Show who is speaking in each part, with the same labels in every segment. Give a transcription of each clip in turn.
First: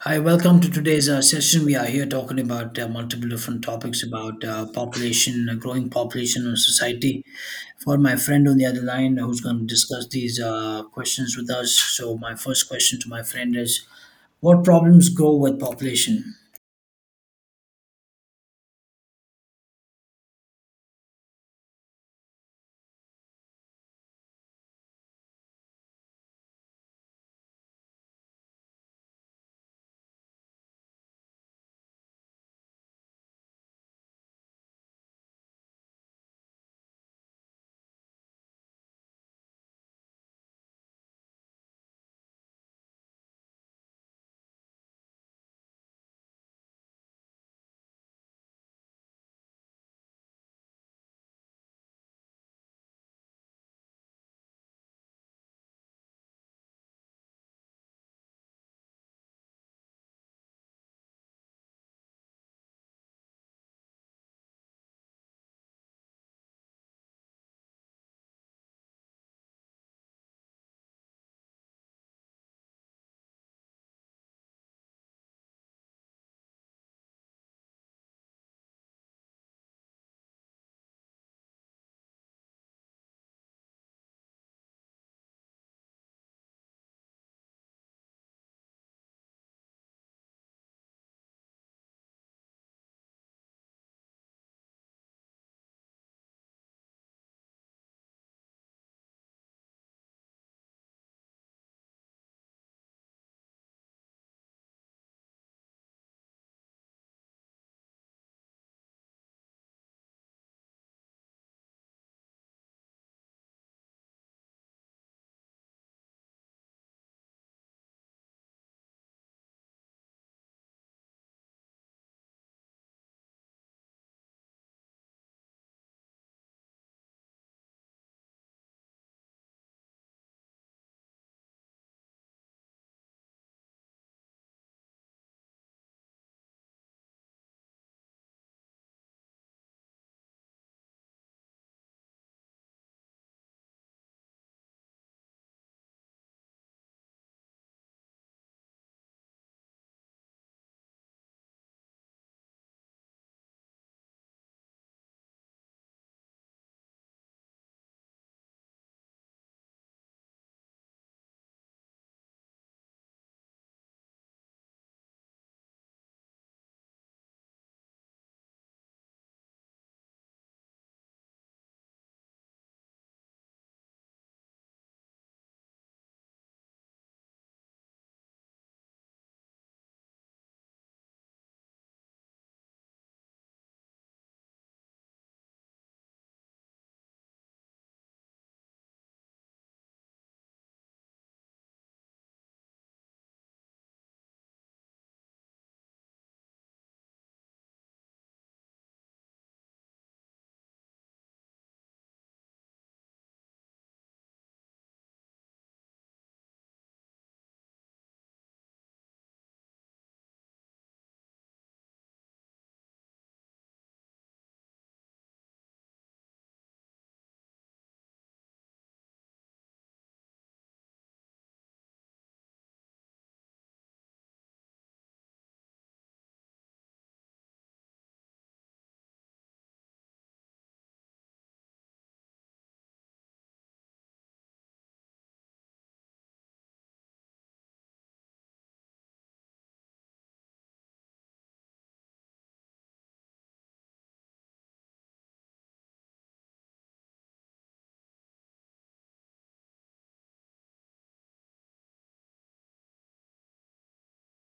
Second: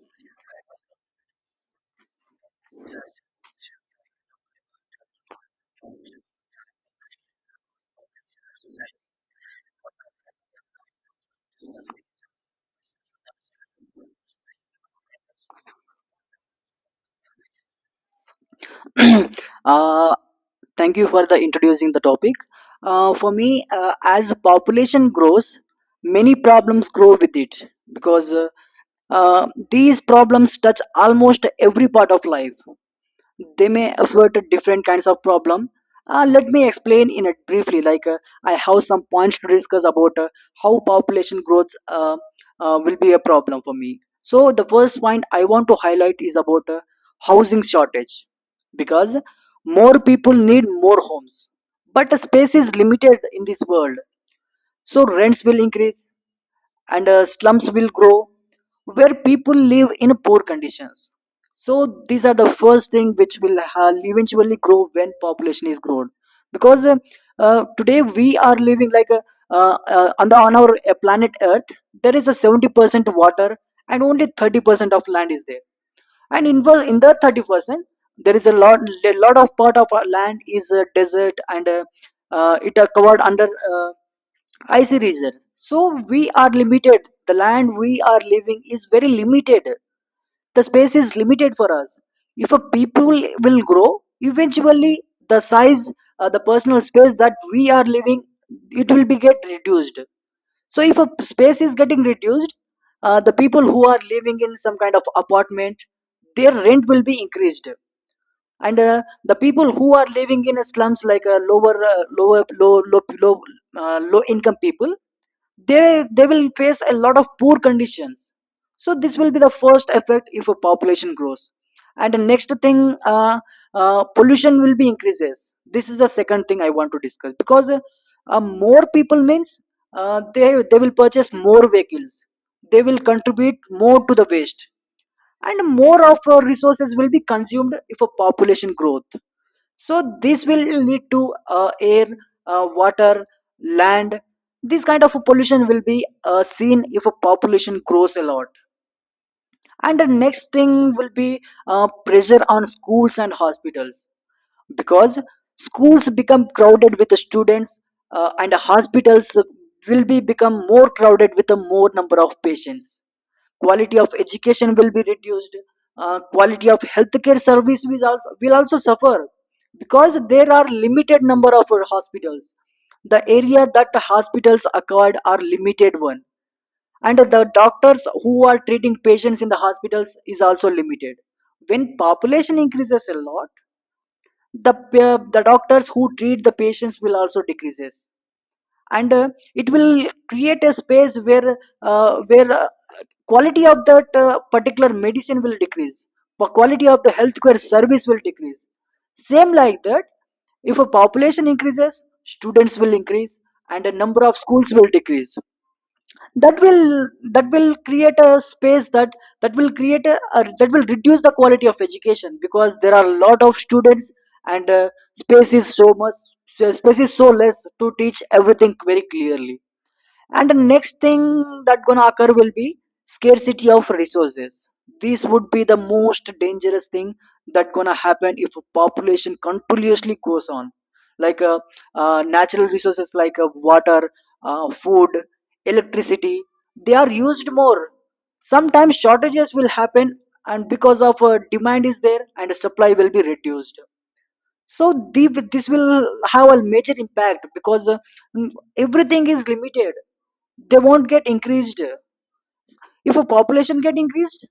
Speaker 1: Hi, welcome to today's session. We are here talking about multiple different topics about population, growing population in society. For my friend on the other line who's going to discuss these questions with us. So, my first question to my friend is, what problems grow with population?
Speaker 2: uh, Thank you for the introducing the topic. For me, as population grows, many problems grow with it because these problems touch almost every part of life. They may afford different kinds of problem. Let me explain in it briefly. I have some points to discuss about how population growth will be a problem for me. So the first point I want to highlight is about housing shortage, because more people need more homes, but the space is limited in this world, so rents will increase, and slums will grow where people live in poor conditions. So these are the first thing which will eventually grow when population is grown. Because today we are living like a, on the on our planet earth, there is a 70% water and only 30% of land is there. And in, wo- in the 30% there is a lot of part of our land is desert, and it are covered under I see reason. So we are limited. The land we are living is very limited. The space is limited for us. If a people will grow, eventually the size, the personal space that we are living, it will be get reduced. So if a space is getting reduced, the people who are living in some kind of apartment, their rent will be increased. And the people who are living in slums, like lower lower low low low, low income people, they will face a lot of poor conditions. So this will be the first effect if a population grows. And the next thing, pollution will be increases. This is the second thing I want to discuss, because more people means they will purchase more vehicles, they will contribute more to the waste, and more of resources will be consumed if a population growth. So this will lead to air, water, land, this kind of pollution will be seen if a population grows a lot. And the next thing will be pressure on schools and hospitals, because schools become crowded with the students, and the hospitals will be become more crowded with a more number of patients. Quality of education will be reduced. Quality of healthcare service will also suffer, because there are limited number of hospitals, the area that the hospitals acquired are limited one, and the doctors who are treating patients in the hospitals is also limited. When population increases a lot, the the doctors who treat the patients will also decreases. And it will create a space where quality of that particular medicine will decrease, the quality of the healthcare service will decrease. Same like that, if a population increases students will increase, and the number of schools will decrease. That will create a space that that will create a that will reduce the quality of education because there are a lot of students, and space is so much, space is so less to teach everything very clearly. And the next thing that gonna occur will be scarcity of resources. This would be the most dangerous thing that gonna happen if population continuously goes on. Like natural resources like water, food, electricity, they are used more, sometimes shortages will happen, and because of demand is there and supply will be reduced. So this will have a major impact, because everything is limited, they won't get increased. If a population get increased,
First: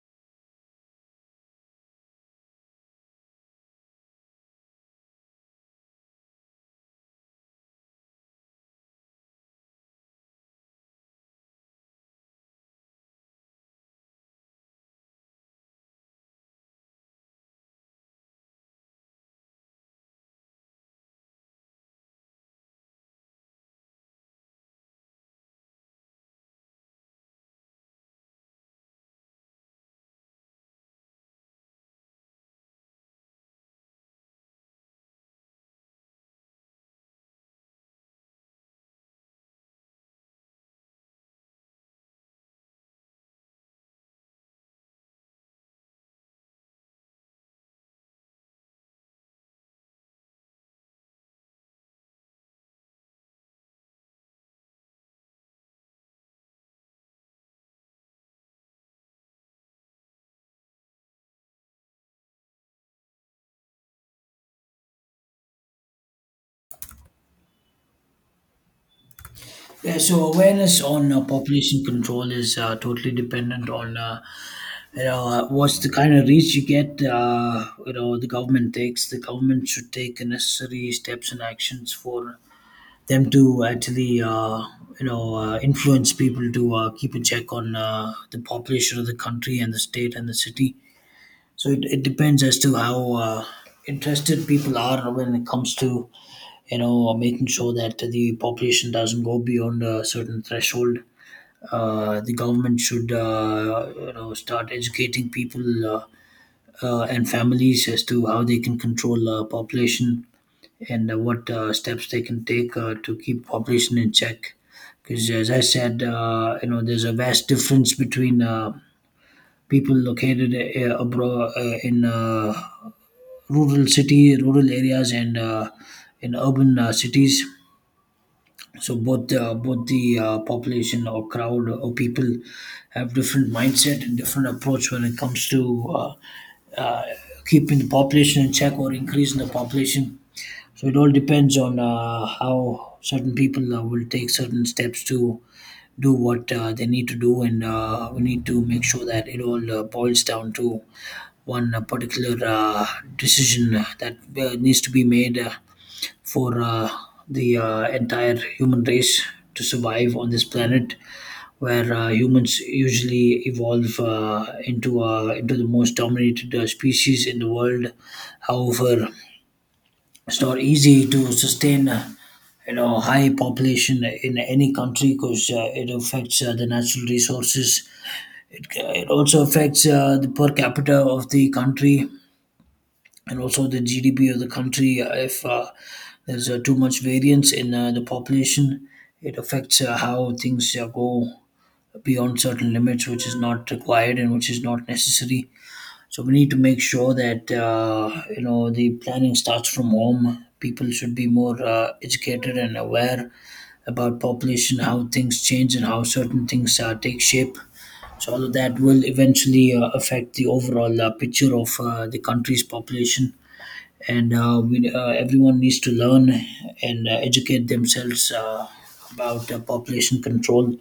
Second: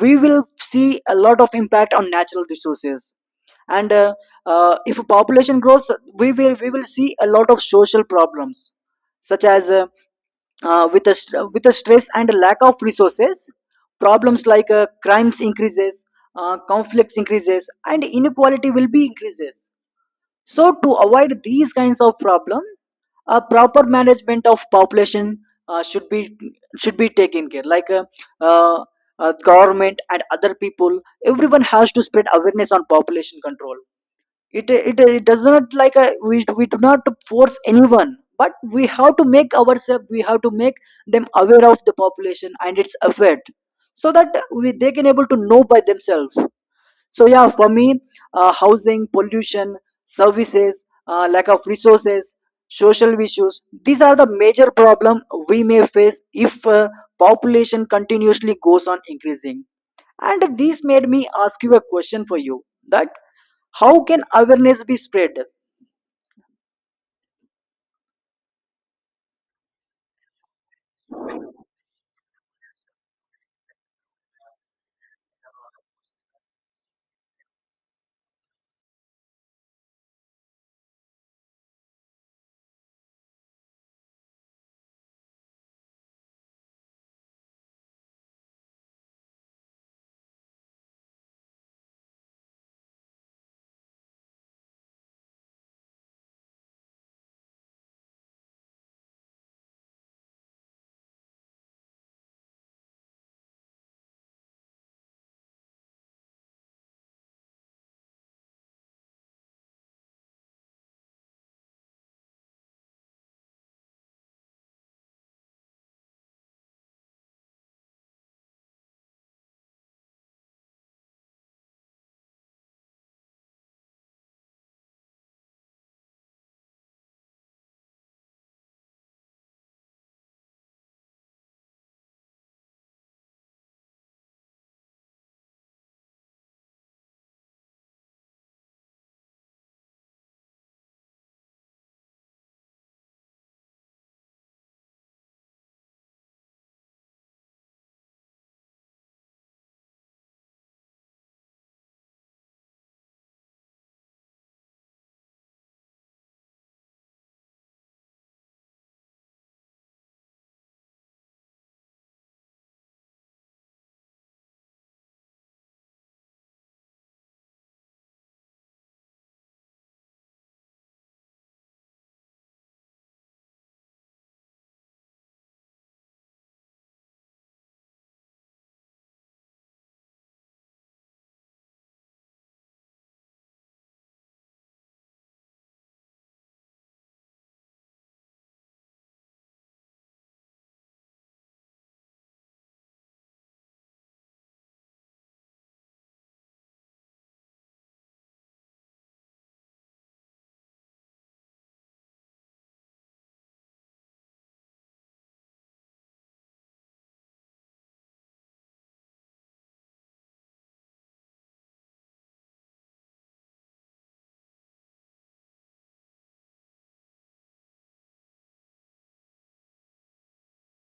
Speaker 2: we will see a lot of impact on natural resources. And if a population grows, we will see a lot of social problems, such as with a with a stress and a lack of resources, problems like crimes increases, conflicts increases, and inequality will be increases. So to avoid these kinds of problem, a proper management of population uh, should be should be taken care. Like uh, government and other people, everyone has to spread awareness on population control. It does not like we do not force anyone, but we have to make ourselves, we have to make them aware of the population and its effect, so that we they can able to know by themselves. So yeah, for me, housing, pollution, services, lack of resources, social issues, these are the major problem we may face if population continuously goes on increasing. And this made me ask you a question for you, that how can awareness be spread?
Speaker 1: Yeah, so awareness on population control is totally dependent on you know what's the kind of reach you get. You know the government takes. The government should take the necessary steps and actions for them to actually you know influence people to keep a check on the population of the country and the state and the city. So it depends as to how interested people are when it comes to you know making sure that the population doesn't go beyond a certain threshold. The government should you know start educating people and families as to how they can control population and what steps they can take to keep population in check. Because as I said, you know, there's a vast difference between people located abroad in rural city, rural areas, and in urban cities. So both both the population or crowd or people have different mindset and different approach when it comes to uh, keeping the population in check or increasing the population. So it all depends on how certain people will take certain steps to do what they need to do, and we need to make sure that it all boils down to one particular decision that needs to be made for the entire human race to survive on this planet, where humans usually evolve into into the most dominated species in the world. However, it's not easy to sustain, you know, high population in any country because it affects the natural resources. It, it also affects the per capita of the country and also the GDP of the country. If there's too much variance in the population, it affects how things go beyond certain limits, which is not required and which is not necessary. So we need to make sure that you know the planning starts from home. People should be more educated and aware about population, how things change, and how certain things take shape. So all of that will eventually affect the overall picture of the country's population, and we, everyone needs to learn and educate themselves about population control,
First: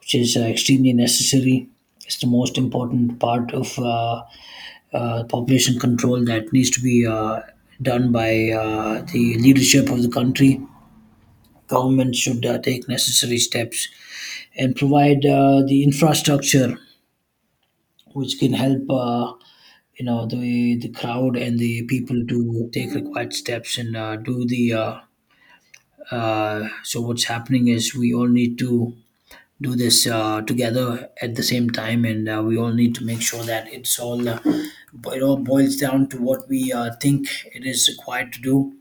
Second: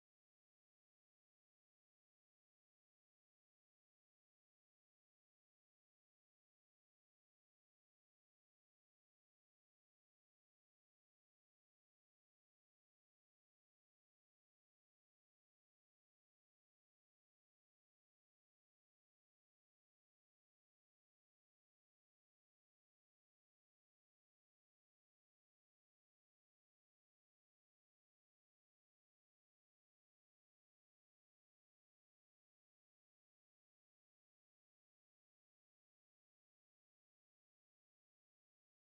Speaker 1: which is extremely necessary. It's the most important part of. Population control that needs to be done by the leadership of the country. Government should take necessary steps and provide the infrastructure which can help you know the crowd and the people to take required steps and do the so what's happening is we all need to do this together at the same time, and we all need to make sure that it's all it all boils down to what we think it is required to do,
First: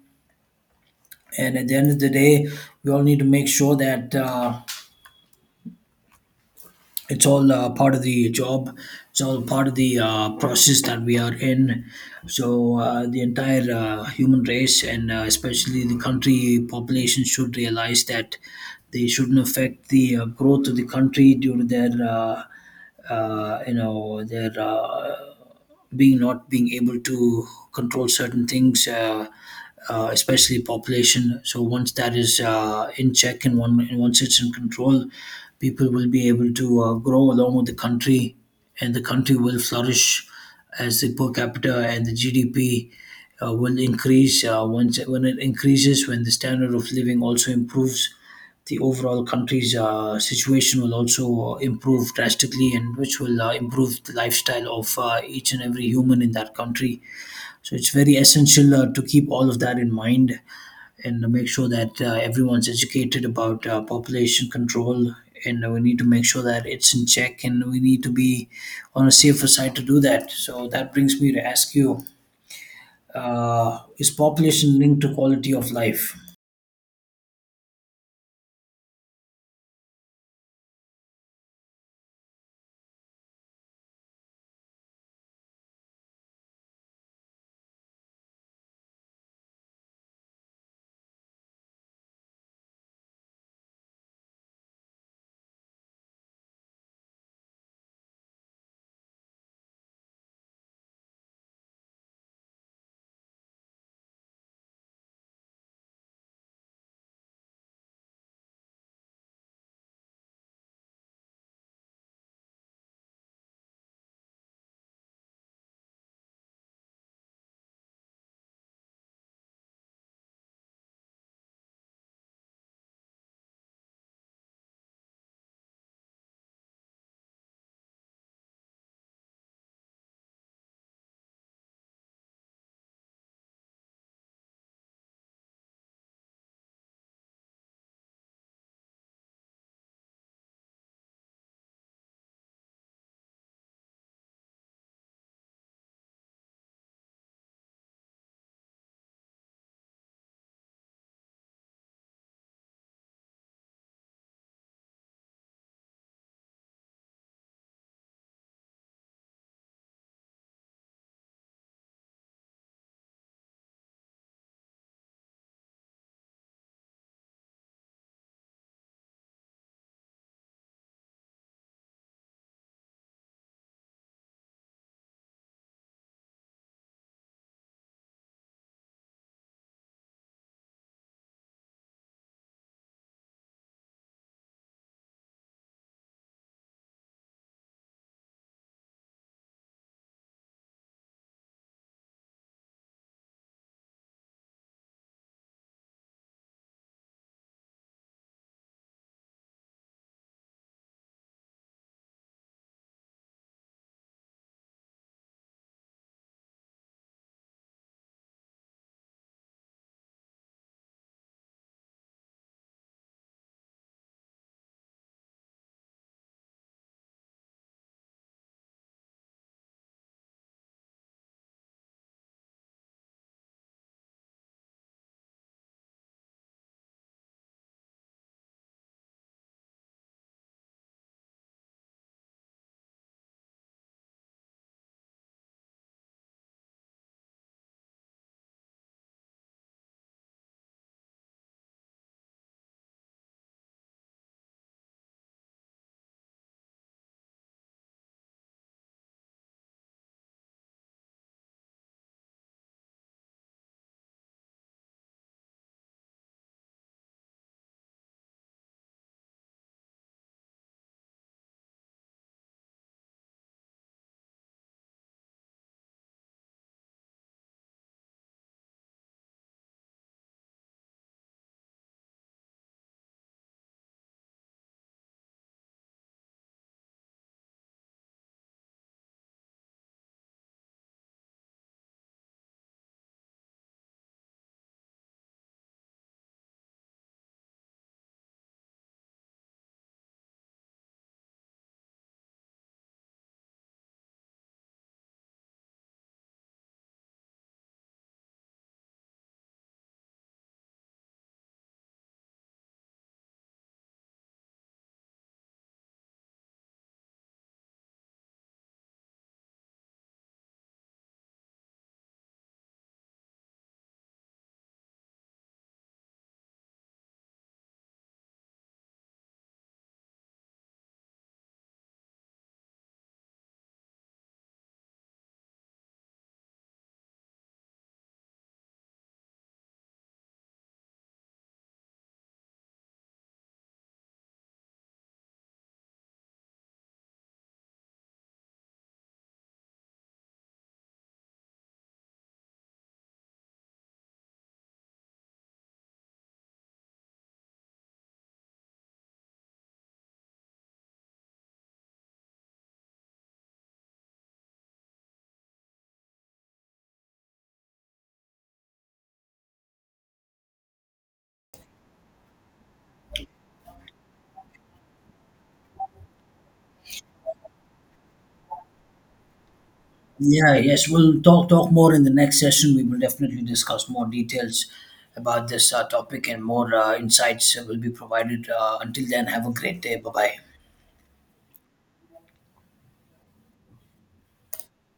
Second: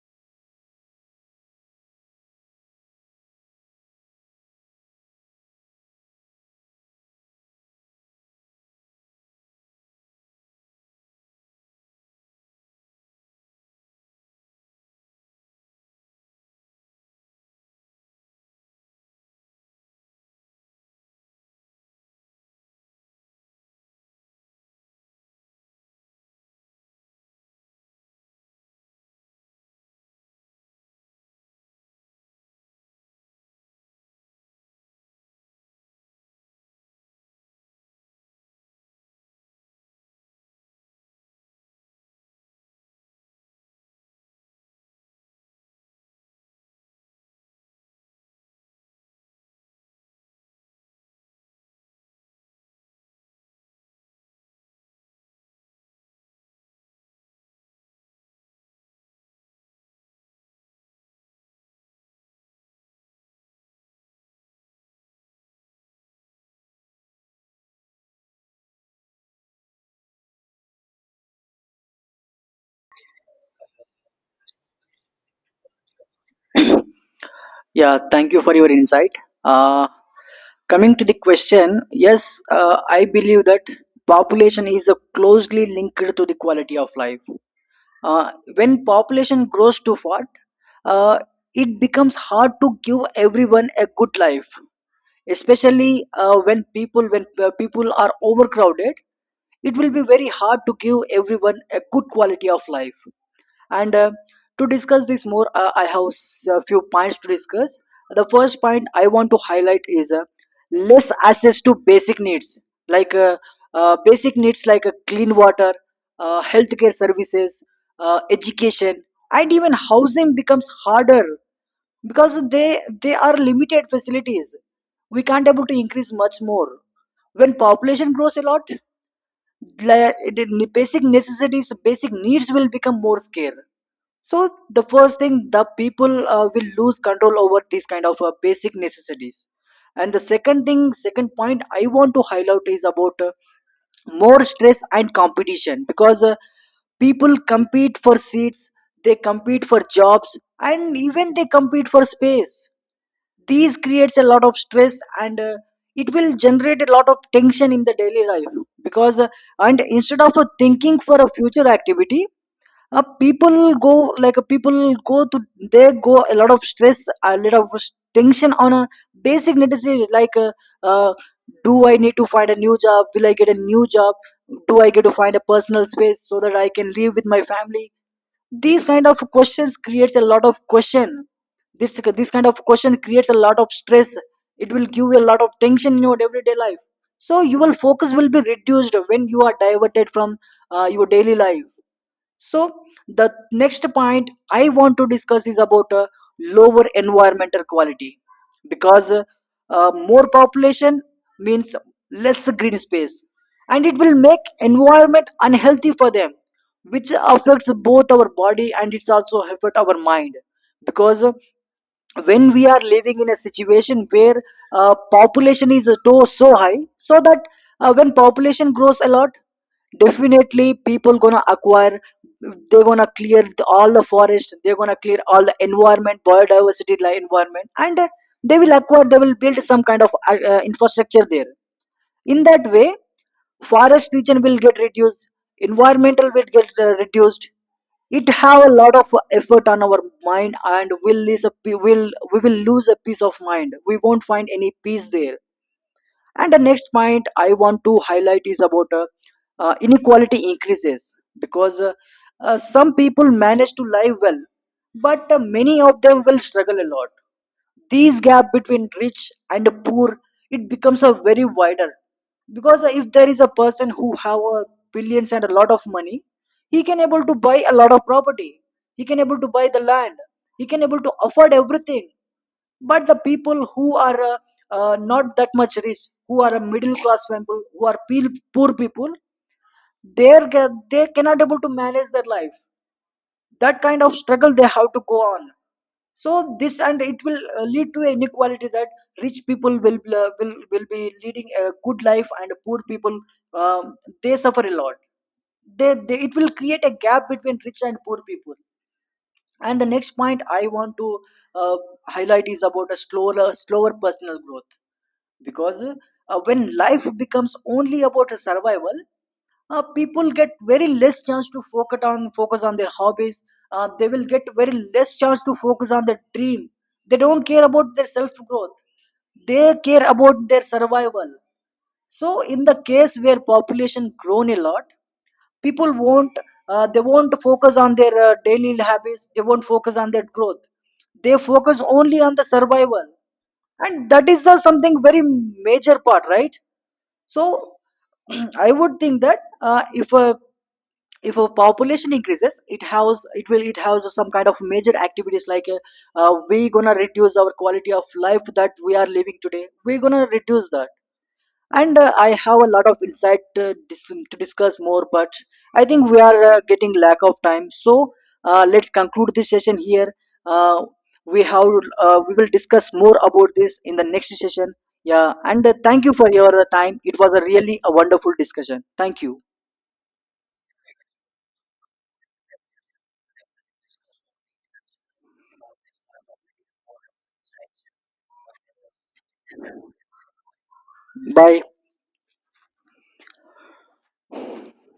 Speaker 1: and at the end of the day we all need to make sure that it's all part of the job, it's all part of the process that we are in. So the entire human race and especially the country population should realize that they shouldn't affect the growth of the country due to their you know their being not being able to control certain things, especially population. So once that is in check and one and once it's in control, people will be able to grow along with the country, and the country will flourish as the per capita and the GDP. Will increase once when it increases when the standard of living also improves, the overall country's situation will also improve drastically, and which will improve the lifestyle of each and every human in that country. So it's very essential to keep all of that in mind and make sure that everyone's educated about population control, and we need to make sure that it's in check and we need to be on a safer side to do that. So that brings me to ask you, is population linked to quality of life?
Speaker 2: Yeah, thank you for your insight. uh, Coming to the question, yes, I believe that population is closely linked to the quality of life. When population grows too fast, uh, it becomes hard to give everyone a good life. Especially when people are overcrowded, it will be very hard to give everyone a good quality of life. And to discuss this more, I have a few points to discuss. The first point I want to highlight is less access to like uh, basic needs like clean water, healthcare services, education, and even housing becomes harder, because they are limited facilities. We can't able to increase much more when population grows a lot. The basic necessities, basic needs will become more scarce. So the first thing, the people will lose control over these kind of basic necessities. And the second thing, second point I want to highlight is about more stress and competition, because people compete for seats, they compete for jobs, and even they compete for space. These creates a lot of stress and it will generate a lot of tension in the daily life. Because and instead of thinking for a future activity, people go people go to, they go a lot of stress, a lot of tension on a basic necessity, like uh, do I need to find a new job, will I get a new job, do I get to find a personal space so that I can live with my family. These kind of questions creates a lot of question. This kind of question creates a lot of stress, it will give you a lot of tension in your everyday life. So your focus will be reduced when you are diverted from your daily life. So the next point I want to discuss is about lower environmental quality, because more population means less green space, and it will make environment unhealthy for them, which affects both our body and it's also affect our mind. Because when we are living in a situation where population is so so high, so that when population grows a lot, definitely people gonna acquire, they're gonna clear all the forest, they're gonna clear all the environment biodiversity like environment, and they will build some kind of infrastructure there. In that way, forest region will get reduced, environmental will get reduced. It have a lot of effort on our mind, and will lose a pe- will we will lose a peace of mind, we won't find any peace there. And the next point I want to highlight is about inequality increases, because some people manage to live well, but many of them will struggle a lot. This gap between rich and poor, it becomes a very wider, because if there is a person who have a billions and a lot of money, he can able to buy a lot of property. He can able to buy the land. He can able to afford everything. But the people who are not that much rich, who are a middle class people, who are poor people, they cannot able to manage their life, that kind of struggle they have to go on. So this, and it will lead to inequality, that rich people will be leading a good life, and poor people, um, they suffer a lot. They it will create a gap between rich and poor people. And the next point I want to uh, highlight is about a slower personal growth, because when life becomes only about survival, people get very less chance to focus on their hobbies, they will get very less chance to focus on their dream. They don't care about their self growth, they care about their survival. So in the case where population grown a lot, people won't they won't focus on their daily habits, they won't focus on their growth, they focus only on the survival. And that is something very major part, right? So I would think that if a population increases, it will it has some kind of major activities, like we gonna reduce our quality of life that we are living today. We gonna reduce that. And I have a lot of insight to discuss more, but I think we are getting lack of time. So let's conclude this session here. uh, we have, we will discuss more about this in the next session. Yeah, and thank you for your time. It was a really a wonderful discussion. Thank you.
Speaker 1: Yeah, yes, we'll talk more in the next session. We will definitely discuss more details about this topic and more insights will be provided. Until then, have a great day. Bye bye.
Speaker 2: Bye.